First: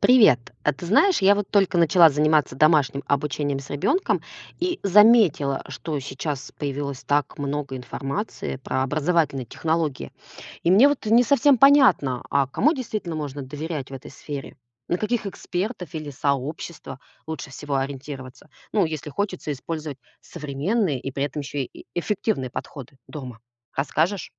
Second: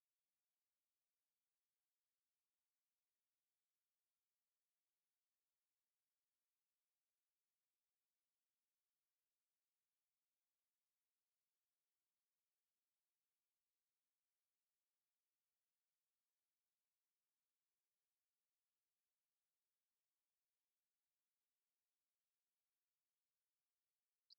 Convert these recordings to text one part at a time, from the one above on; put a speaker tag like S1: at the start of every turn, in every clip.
S1: Привет. А ты знаешь, я вот только начала заниматься домашним обучением с ребенком и заметила, что сейчас появилось так много информации про образовательные технологии. И мне вот не совсем понятно, а кому действительно можно доверять в этой сфере? На каких экспертов или сообщества лучше всего ориентироваться? Ну, если хочется использовать современные и при этом еще и эффективные подходы дома. Расскажешь?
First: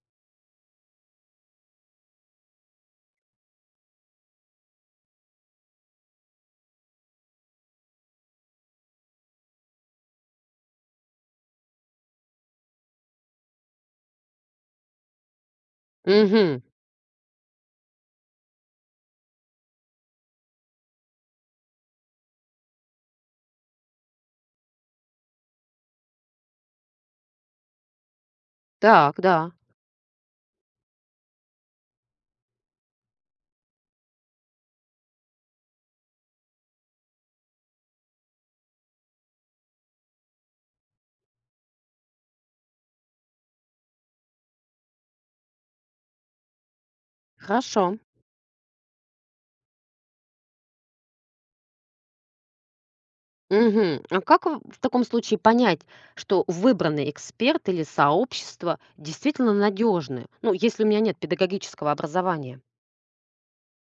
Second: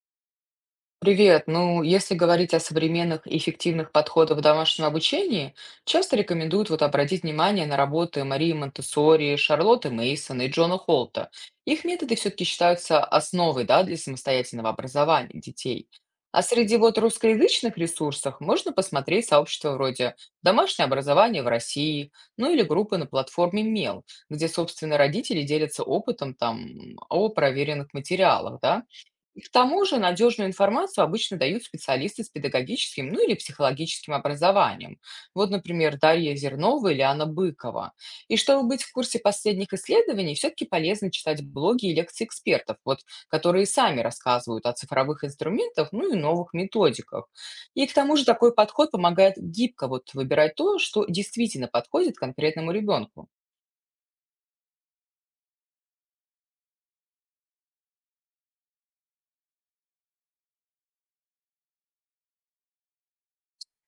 S2: Привет. Ну, если говорить о современных и эффективных подходах в домашнем обучении, часто рекомендуют вот обратить внимание на работы Марии Монтессори, Шарлотты Мейсон и Джона Холта. Их методы все-таки считаются основой, да, для самостоятельного образования детей. А
S1: Угу.
S2: среди вот русскоязычных ресурсов можно посмотреть сообщества вроде «Домашнее образование в России», ну или группы на платформе Мел, где, собственно, родители делятся опытом там о проверенных материалах, да.
S1: Так,
S2: И к
S1: да.
S2: тому же надежную информацию обычно дают специалисты с педагогическим, ну или психологическим образованием. Вот, например, Дарья Зернова или Анна Быкова. И чтобы быть в курсе последних исследований, все-таки полезно читать блоги и лекции экспертов, вот, которые сами рассказывают о цифровых инструментах, ну и новых методиках. И к
S1: Хорошо.
S2: тому же такой подход помогает гибко вот выбирать то, что действительно подходит конкретному ребенку.
S1: Мгм. А как в таком случае понять, что выбранный эксперт или сообщество действительно надежны? Ну, если у меня нет педагогического образования.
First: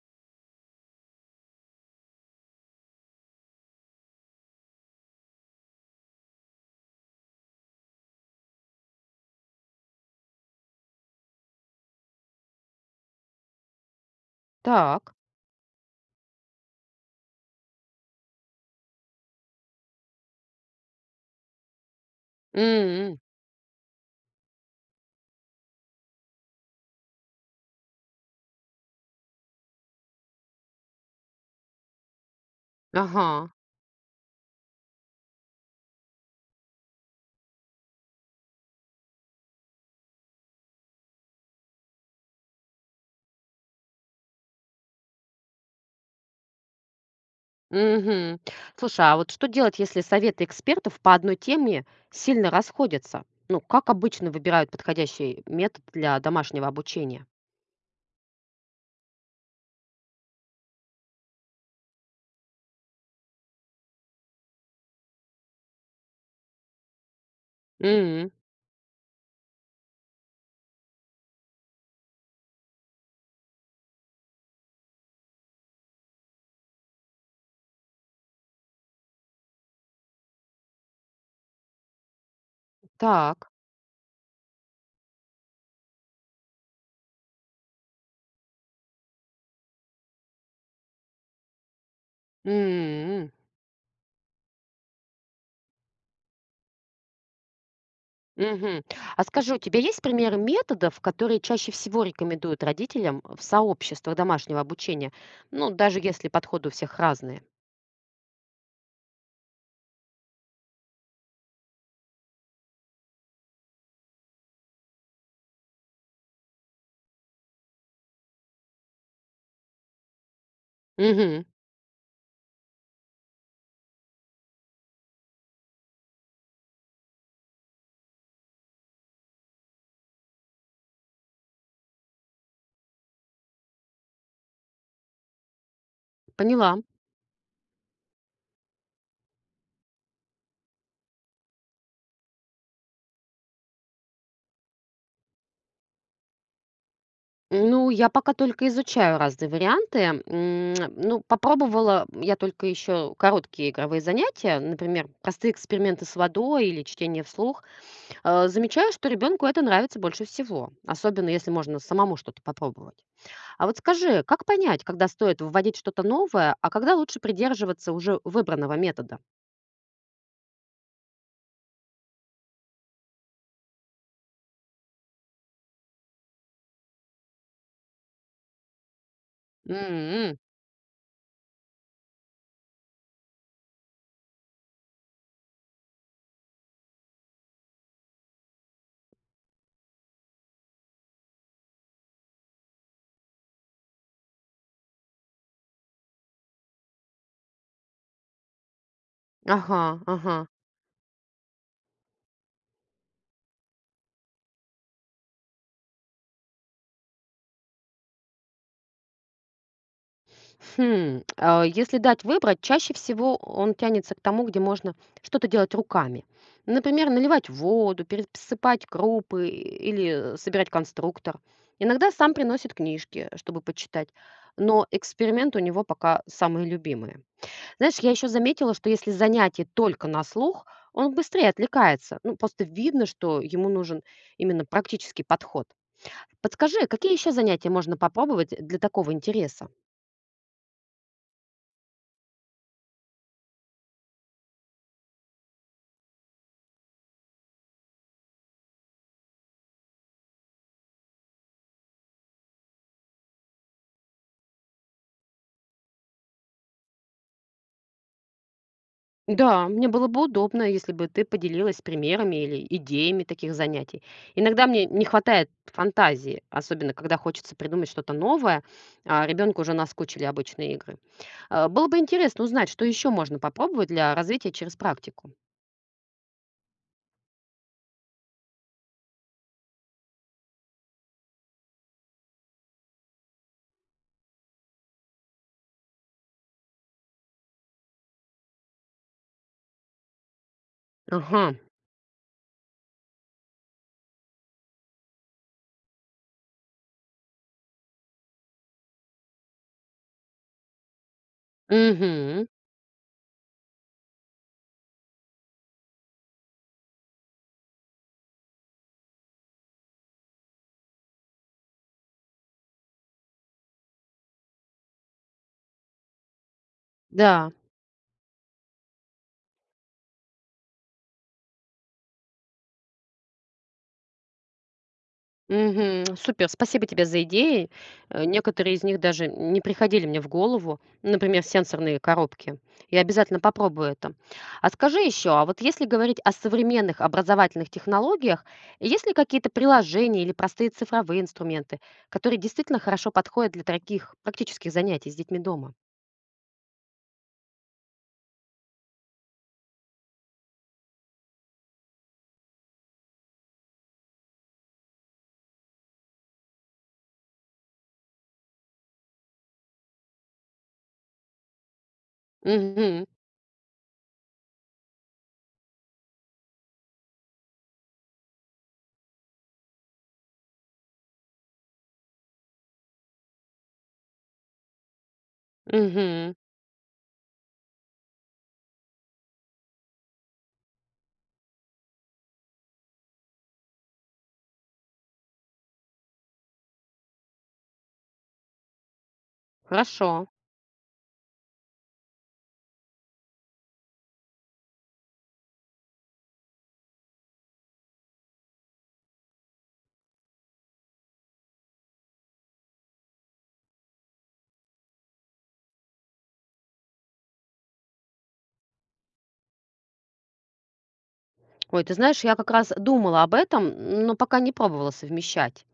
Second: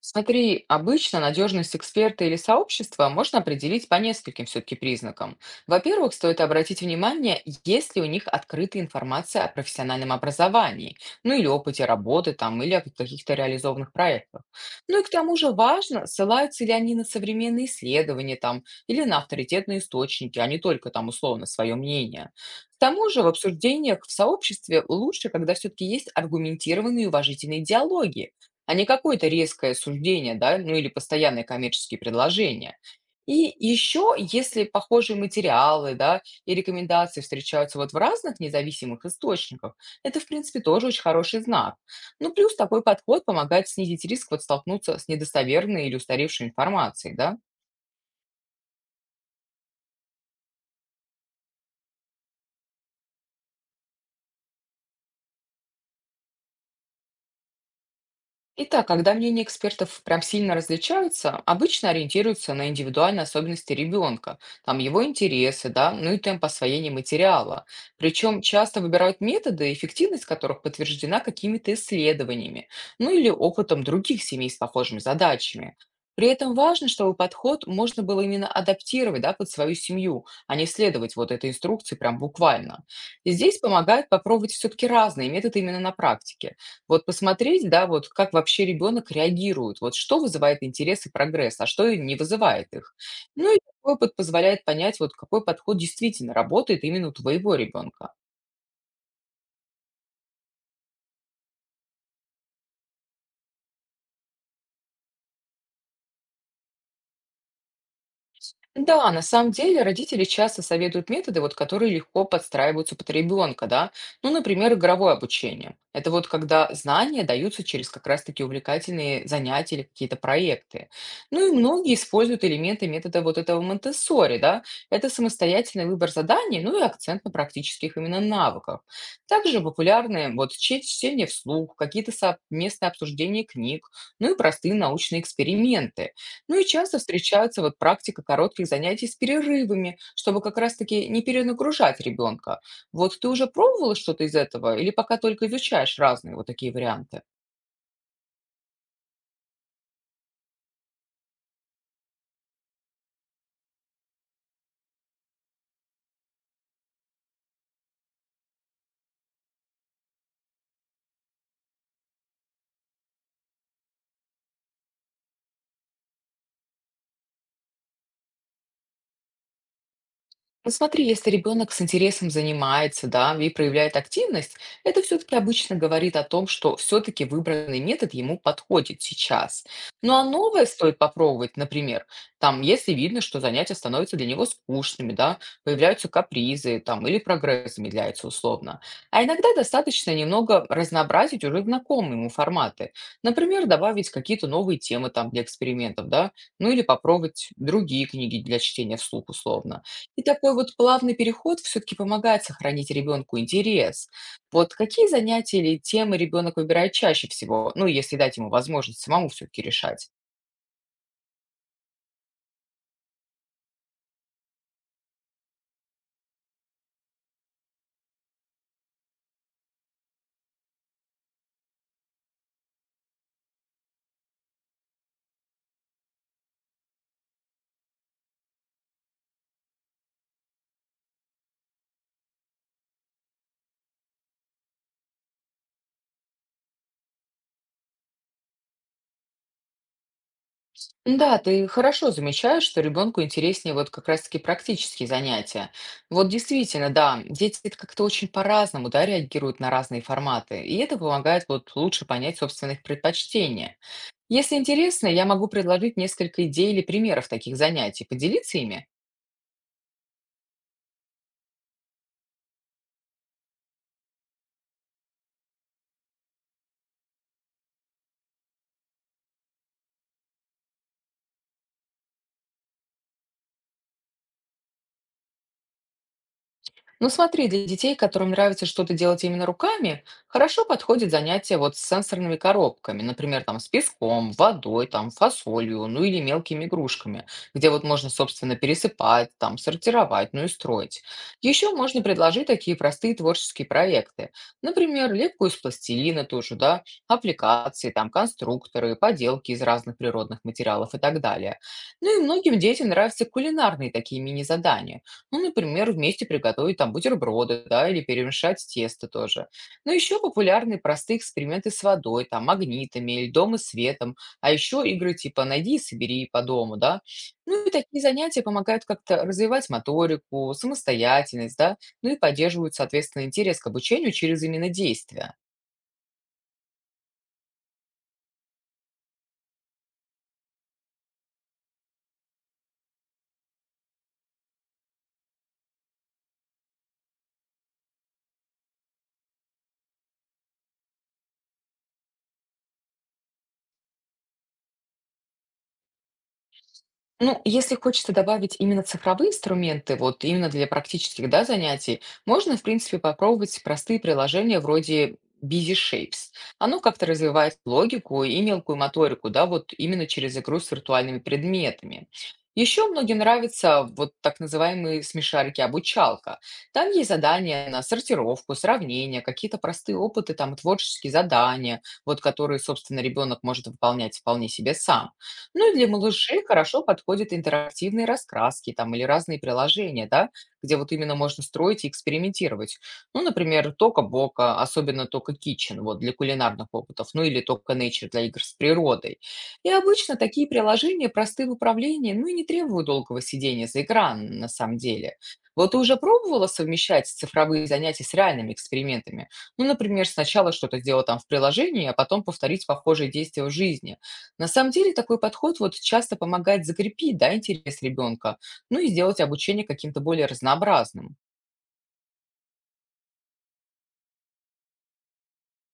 S2: Смотри, обычно надежность эксперта или сообщества можно определить по нескольким все-таки признакам. Во-первых, стоит обратить внимание, есть ли у них открытая информация о профессиональном образовании, ну или опыте работы там, или о каких-то реализованных проектах. Ну и к
S1: Так.
S2: тому же важно, ссылаются ли они на современные исследования там, или на авторитетные источники, а не только там условно свое мнение. К тому
S1: М,
S2: же в обсуждениях в сообществе лучше, когда все-таки есть аргументированные и уважительные диалоги, а не какое-то резкое суждение, да, ну или постоянные коммерческие предложения.
S1: Ага.
S2: И еще, если похожие материалы, да, и рекомендации встречаются вот в разных независимых источниках, это, в принципе, тоже очень хороший знак. Ну, плюс такой подход помогает снизить риск вот столкнуться с недостоверной или устаревшей информацией, да.
S1: Мгм. Слушай, а вот что делать, если советы экспертов по одной теме сильно расходятся? Ну, как обычно выбирают подходящий метод для домашнего обучения?
S2: Итак, когда мнения экспертов прям сильно различаются, обычно ориентируются на индивидуальные особенности ребенка, там его интересы, да, ну и темп освоения материала.
S1: М,
S2: Причем часто выбирают методы, эффективность которых подтверждена какими-то исследованиями, ну или опытом других семей с похожими задачами. При этом важно, чтобы подход можно было именно адаптировать да, под свою семью, а не следовать вот этой инструкции прям буквально. И
S1: Так.
S2: здесь помогает попробовать все-таки разные методы именно на практике. Вот посмотреть, да, вот как вообще ребенок реагирует, вот что вызывает интерес и прогресс, а что и не вызывает их.
S1: М.
S2: Ну и такой опыт позволяет понять, вот какой подход действительно работает именно у твоего ребенка.
S1: Мгм. А скажи, у тебя есть примеры методов, которые чаще всего рекомендуют родителям в сообществах домашнего обучения? Ну, даже если подходы у всех разные.
S2: Да, на самом деле родители часто советуют методы, вот, которые легко подстраиваются под ребенка, да. Ну, например, игровое обучение. Это вот когда знания даются через как раз-таки увлекательные занятия или какие-то проекты.
S1: Мгм.
S2: Ну и многие используют элементы метода вот этого Монтессори, да. Это самостоятельный выбор заданий, ну и акцент на практических именно навыках. Также популярны вот чтение вслух, какие-то совместные обсуждения книг, ну и простые научные эксперименты. Ну и
S1: Поняла.
S2: часто встречается вот практика коротких занятий с перерывами, чтобы как раз-таки не перенагружать ребенка. Вот ты уже пробовала что-то из этого или пока только изучаешь разные вот такие варианты?
S1: Ну, я пока только изучаю разные варианты. Ну, попробовала я только еще короткие игровые занятия, например, простые эксперименты с водой или чтение вслух. Замечаю, что ребенку это нравится больше всего, особенно если можно самому что-то попробовать. А вот скажи, как понять, когда стоит вводить что-то новое, а когда лучше придерживаться уже выбранного метода?
S2: Ну, смотри, если ребенок с интересом занимается, да, и проявляет активность, это все-таки обычно говорит о том, что все-таки выбранный метод ему подходит сейчас. Ну а
S1: М,
S2: новое стоит попробовать, например, там, если видно, что занятия становятся для него скучными, да, появляются капризы, там, или прогресс замедляется условно. А иногда достаточно немного разнообразить уже знакомые ему форматы. Например, добавить какие-то новые темы там для экспериментов, да, ну или попробовать другие книги для чтения вслух
S1: Ага,
S2: условно. И
S1: ага.
S2: такой вот плавный переход все-таки помогает сохранить ребенку интерес. Вот какие занятия или темы ребенок выбирает чаще всего, ну, если дать ему возможность самому все-таки решать?
S1: Хм, а если дать выбрать, чаще всего он тянется к тому, где можно что-то делать руками. Например, наливать воду, пересыпать крупы или собирать конструктор. Иногда сам приносит книжки, чтобы почитать, но эксперименты у него пока самые любимые. Знаешь, я еще заметила, что если занятие только на слух, он быстрее отвлекается. Ну, просто видно, что ему нужен именно практический подход. Подскажи, какие еще занятия можно попробовать для такого интереса?
S2: Да, ты хорошо замечаешь, что ребенку интереснее вот как раз-таки практические занятия. Вот действительно, да, дети это как-то очень по-разному, да, реагируют на разные форматы, и это помогает вот лучше понять собственных предпочтения. Если интересно, я могу предложить несколько идей или примеров таких занятий, поделиться ими.
S1: Да, мне было бы удобно, если бы ты поделилась примерами или идеями таких занятий. Иногда мне не хватает фантазии, особенно когда хочется придумать что-то новое, а ребенку уже наскучили обычные игры. Было бы интересно узнать, что еще можно попробовать для развития через практику.
S2: Ну смотри, для детей, которым нравится что-то делать именно руками, хорошо подходит занятие вот с сенсорными коробками, например, там с песком, водой, там фасолью, ну или мелкими игрушками, где вот можно, собственно, пересыпать, там сортировать, ну и строить.
S1: Ага.
S2: Еще можно предложить такие простые творческие проекты, например, лепку из пластилина тоже, да, аппликации, там конструкторы, поделки из разных природных материалов и так далее. Ну и
S1: Угу.
S2: многим детям нравятся кулинарные такие мини-задания. Ну, например, вместе приготовить там бутерброды, да, или перемешать тесто тоже. Но еще популярны простые эксперименты с водой, там, магнитами, льдом и светом, а еще игры типа «Найди и собери по дому», да.
S1: Да,
S2: Ну и такие занятия помогают как-то развивать моторику, самостоятельность, да, ну и поддерживают, соответственно, интерес к обучению через именно действия.
S1: мгм. Супер, спасибо тебе за идеи. Некоторые из них даже не приходили мне в голову, например, сенсорные коробки. Я обязательно попробую это. А скажи еще, а вот если говорить о современных образовательных технологиях, есть ли какие-то приложения или простые цифровые инструменты, которые действительно хорошо подходят для таких практических занятий с детьми дома?
S2: Ну, если хочется добавить именно цифровые инструменты, вот именно для практических, да, занятий, можно, в принципе, попробовать простые приложения вроде Busy Shapes. Оно как-то развивает логику и мелкую моторику, да, вот именно через игру с виртуальными предметами. Еще
S1: Угу,
S2: многим нравятся вот так называемые смешарики-обучалка. Там есть задания на сортировку, сравнение, какие-то простые опыты, там творческие задания, вот которые, собственно, ребенок может выполнять вполне себе сам. Ну и для
S1: угу.
S2: малышей хорошо подходят интерактивные раскраски там или разные приложения, да, где вот именно можно строить и экспериментировать. Ну, например, Тока-Бока, особенно Тока Kitchen, вот для кулинарных опытов, ну или Тока Nature для игр с природой. И
S1: Хорошо.
S2: обычно такие приложения просты в управлении, ну и не требуют долгого сидения за экраном на самом деле. Вот ты уже пробовала совмещать цифровые занятия с реальными экспериментами? Ну, например, сначала что-то сделать там в приложении, а потом повторить похожие действия в жизни. На самом деле такой подход вот часто помогает закрепить да, интерес ребенка, ну и сделать обучение каким-то более разнообразным.
S1: Ой, ты знаешь, я как раз думала об этом, но пока не пробовала совмещать.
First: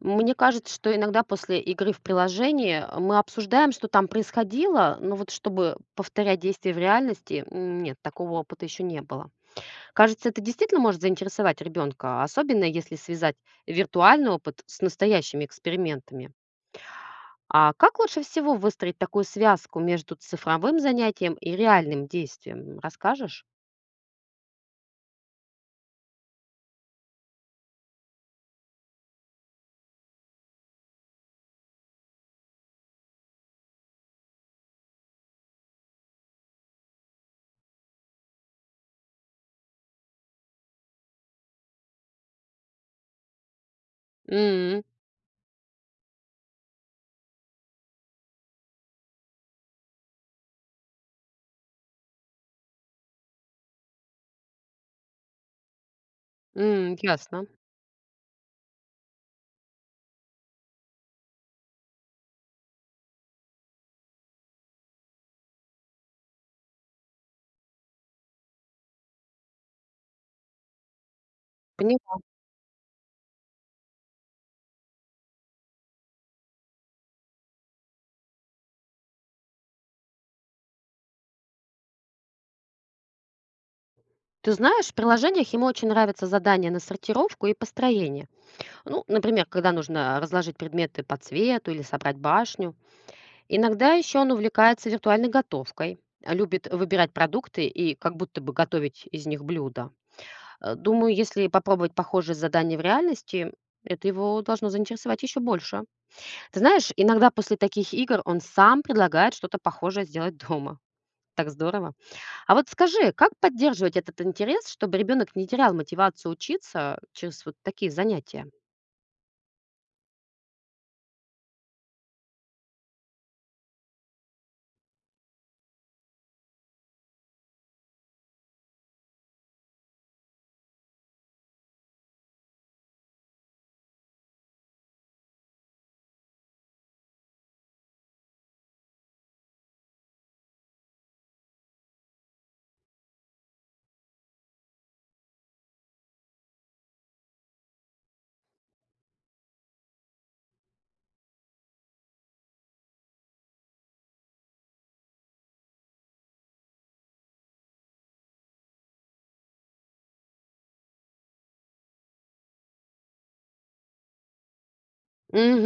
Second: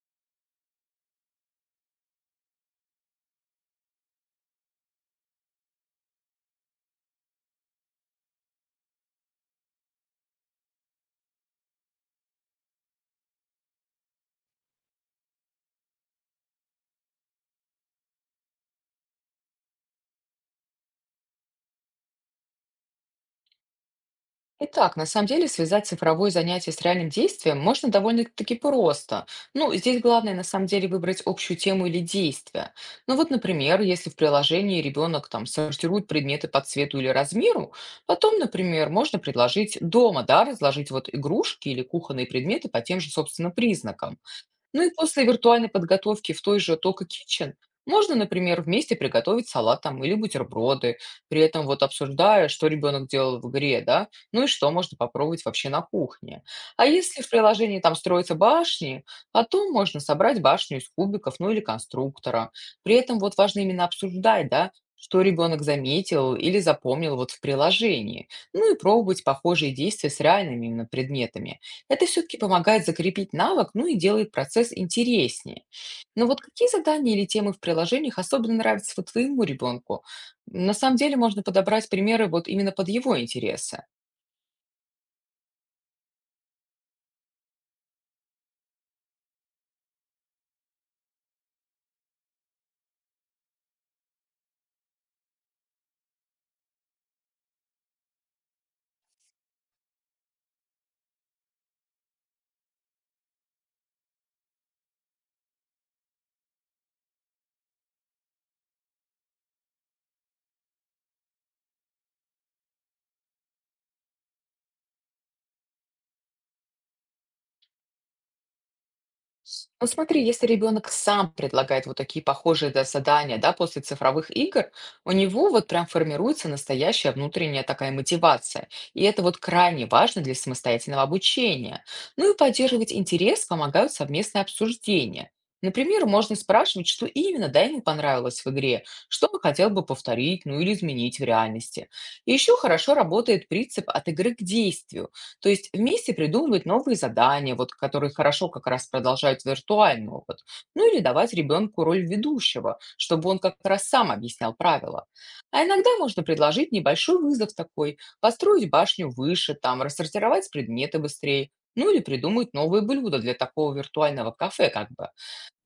S1: Мне кажется, что иногда после игры в приложении мы обсуждаем, что там происходило, но вот чтобы повторять действия в реальности, нет, такого опыта еще не было. Кажется, это действительно может заинтересовать ребенка, особенно если связать виртуальный опыт с настоящими экспериментами. А как лучше всего выстроить такую связку между цифровым занятием и реальным действием? Расскажешь?
S2: Итак, на самом деле связать цифровое занятие с реальным действием можно довольно-таки просто. Ну, здесь главное на самом деле выбрать общую тему или действие. Ну вот, например, если в приложении ребенок там сортирует предметы по цвету или размеру, потом, например, можно предложить дома, да, разложить вот игрушки или кухонные предметы по тем же, собственно, признакам.
S1: М,
S2: Ну и после виртуальной подготовки в той же Toka Kitchen можно, например, вместе приготовить салат там или бутерброды, при этом вот обсуждая, что ребенок делал в игре, да, ну и что можно попробовать вообще на кухне. А если в
S1: ясно.
S2: приложении там строятся башни, потом можно собрать башню из кубиков, ну или конструктора. При этом вот важно именно обсуждать, да, что ребенок заметил или запомнил вот в приложении. Ну и пробовать похожие действия с реальными именно предметами.
S1: Пони-
S2: Это все-таки помогает закрепить навык, ну и делает процесс интереснее. Но вот какие задания или темы в приложениях особенно нравятся вот твоему ребенку? На самом деле можно подобрать примеры вот именно под его интересы.
S1: Ты знаешь, в приложениях ему очень нравятся задания на сортировку и построение. Ну, например, когда нужно разложить предметы по цвету или собрать башню. Иногда еще он увлекается виртуальной готовкой, а любит выбирать продукты и как будто бы готовить из них блюда. Думаю, если попробовать похожие задания в реальности, это его должно заинтересовать еще больше. Ты знаешь, иногда после таких игр он сам предлагает что-то похожее сделать дома. Так здорово. А вот скажи, как поддерживать этот интерес, чтобы ребенок не терял мотивацию учиться через вот такие занятия?
S2: Ну смотри, если ребенок сам предлагает вот такие похожие да, задания, да, после цифровых игр, у него вот прям формируется настоящая внутренняя такая мотивация. И это вот крайне важно для самостоятельного обучения. Ну и поддерживать интерес помогают совместные обсуждения. Например, можно спрашивать, что именно да, ему понравилось в игре, что он хотел бы повторить, ну или изменить в реальности. И еще хорошо работает принцип от игры к действию. То есть вместе придумывать новые задания, вот, которые хорошо как раз продолжают виртуальный опыт. Ну или давать ребенку роль ведущего, чтобы он как раз сам объяснял правила. А иногда можно предложить небольшой вызов такой, построить башню выше, там, рассортировать предметы быстрее, ну или придумать новые блюда для такого виртуального кафе как бы.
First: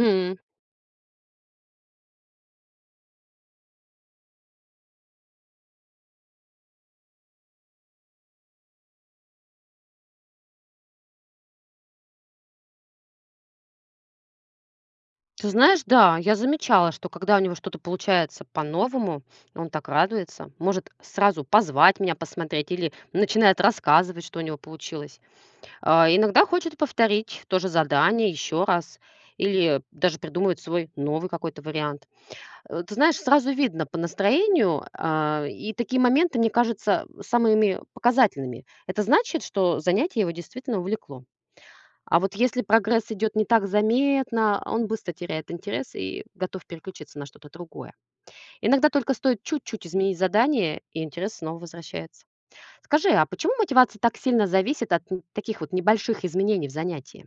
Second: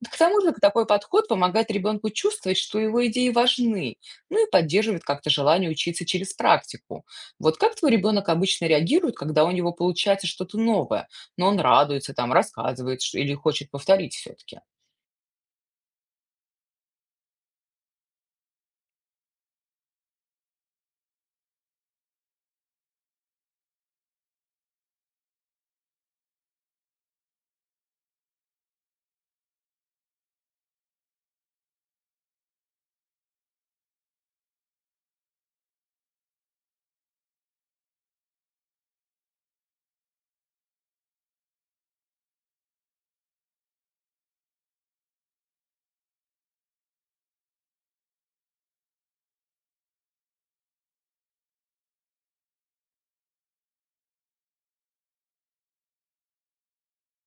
S2: Да. К тому же такой подход помогает ребенку чувствовать, что его идеи важны, ну и поддерживает как-то желание учиться через практику. Вот как твой ребенок обычно реагирует, когда у него получается что-то новое, но он радуется, там, рассказывает или хочет повторить все-таки?
S1: Ты знаешь, да, я замечала, что когда у него что-то получается по-новому, он так радуется, может сразу позвать меня посмотреть или начинает рассказывать, что у него получилось. А, иногда хочет повторить то же задание еще раз или даже придумывает свой новый какой-то вариант. Ты знаешь, сразу видно по настроению, а, и такие моменты, мне кажется, самыми показательными. Это значит, что занятие его действительно увлекло. А вот если прогресс идет не так заметно, он быстро теряет интерес и готов переключиться на что-то другое. Иногда только стоит чуть-чуть изменить задание, и интерес снова возвращается. Скажи, а почему мотивация так сильно зависит от н- таких вот небольших изменений в занятии?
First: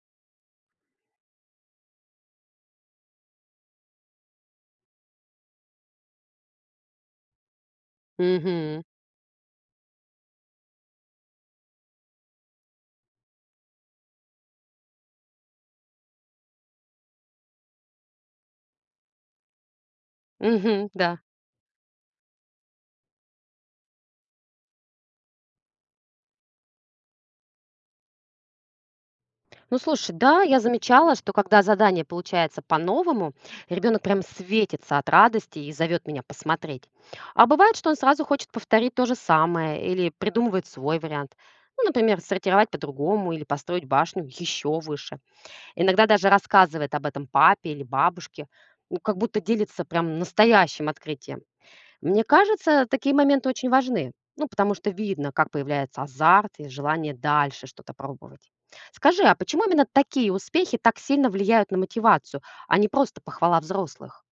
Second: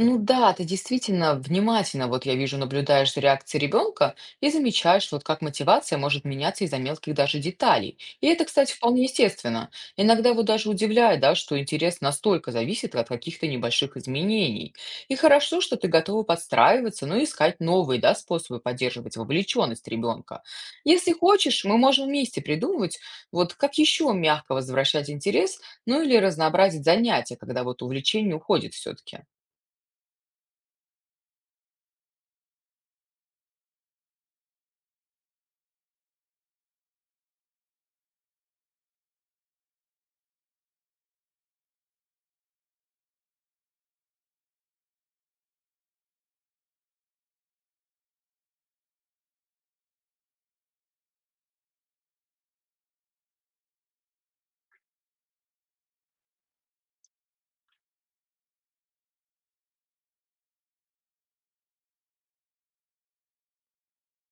S2: Ну да, ты действительно внимательно, вот я вижу, наблюдаешь за реакцией ребенка и замечаешь, вот как мотивация может меняться из-за мелких даже деталей. И это, кстати,
S1: Угу,
S2: вполне естественно. Иногда вот даже удивляет, да, что интерес настолько зависит от каких-то небольших изменений. И хорошо, что ты готова подстраиваться, но и искать новые, да, способы поддерживать вовлеченность ребенка.
S1: угу,
S2: Если
S1: да.
S2: хочешь, мы можем вместе придумывать, вот как еще мягко возвращать интерес, ну или разнообразить занятия, когда вот увлечение уходит все-таки.
S1: Ну, слушай, да, я замечала, что когда задание получается по-новому, ребенок прям светится от радости и зовет меня посмотреть. А бывает, что он сразу хочет повторить то же самое или придумывает свой вариант. Ну, например, сортировать по-другому или построить башню еще выше. Иногда даже рассказывает об этом папе или бабушке, ну, как будто делится прям настоящим открытием. Мне кажется, такие моменты очень важны, ну, потому что видно, как появляется азарт и желание дальше что-то пробовать. Скажи, а почему именно такие успехи так сильно влияют на мотивацию, а не просто похвала взрослых?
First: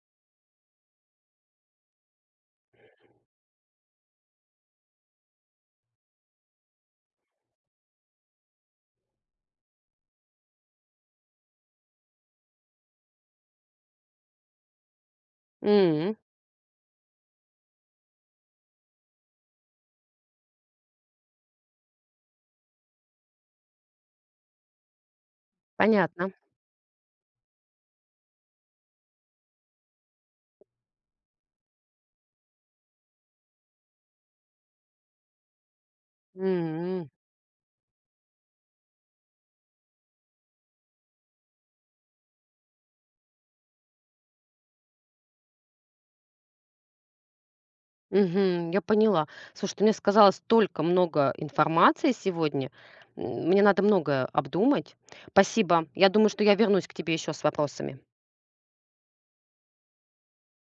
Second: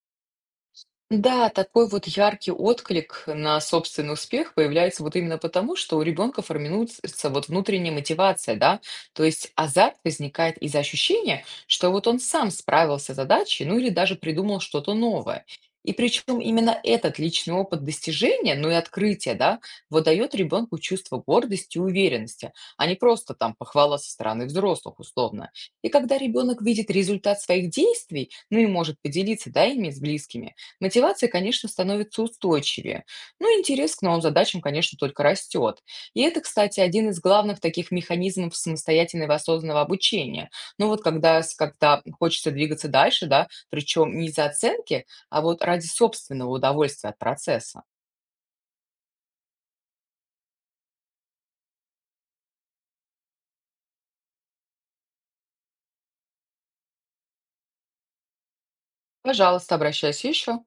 S2: Да, такой вот яркий отклик на собственный успех появляется вот именно потому, что у ребенка формируется вот внутренняя мотивация, да, то есть азарт возникает из ощущения, что вот он сам справился с задачей, ну или даже придумал что-то новое. И
S1: М,
S2: причем именно этот личный опыт достижения, ну и открытия, да, вот дает ребенку чувство гордости и уверенности, а не просто там похвала со стороны взрослых условно. И когда
S1: понятно.
S2: ребенок видит результат своих действий, ну и может поделиться, да, ими с близкими, мотивация, конечно, становится устойчивее, но интерес к новым задачам, конечно, только растет. И это, кстати,
S1: М,
S2: один из главных таких механизмов самостоятельного и осознанного обучения. Ну вот когда хочется двигаться дальше, да, причем не за оценки, а вот ради собственного удовольствия от процесса.
S1: мгм, я поняла. Слушай, ты мне сказала столько много информации сегодня. Мне надо многое обдумать. Спасибо. Я думаю, что я вернусь к тебе еще с вопросами.
S2: Пожалуйста, обращайся еще.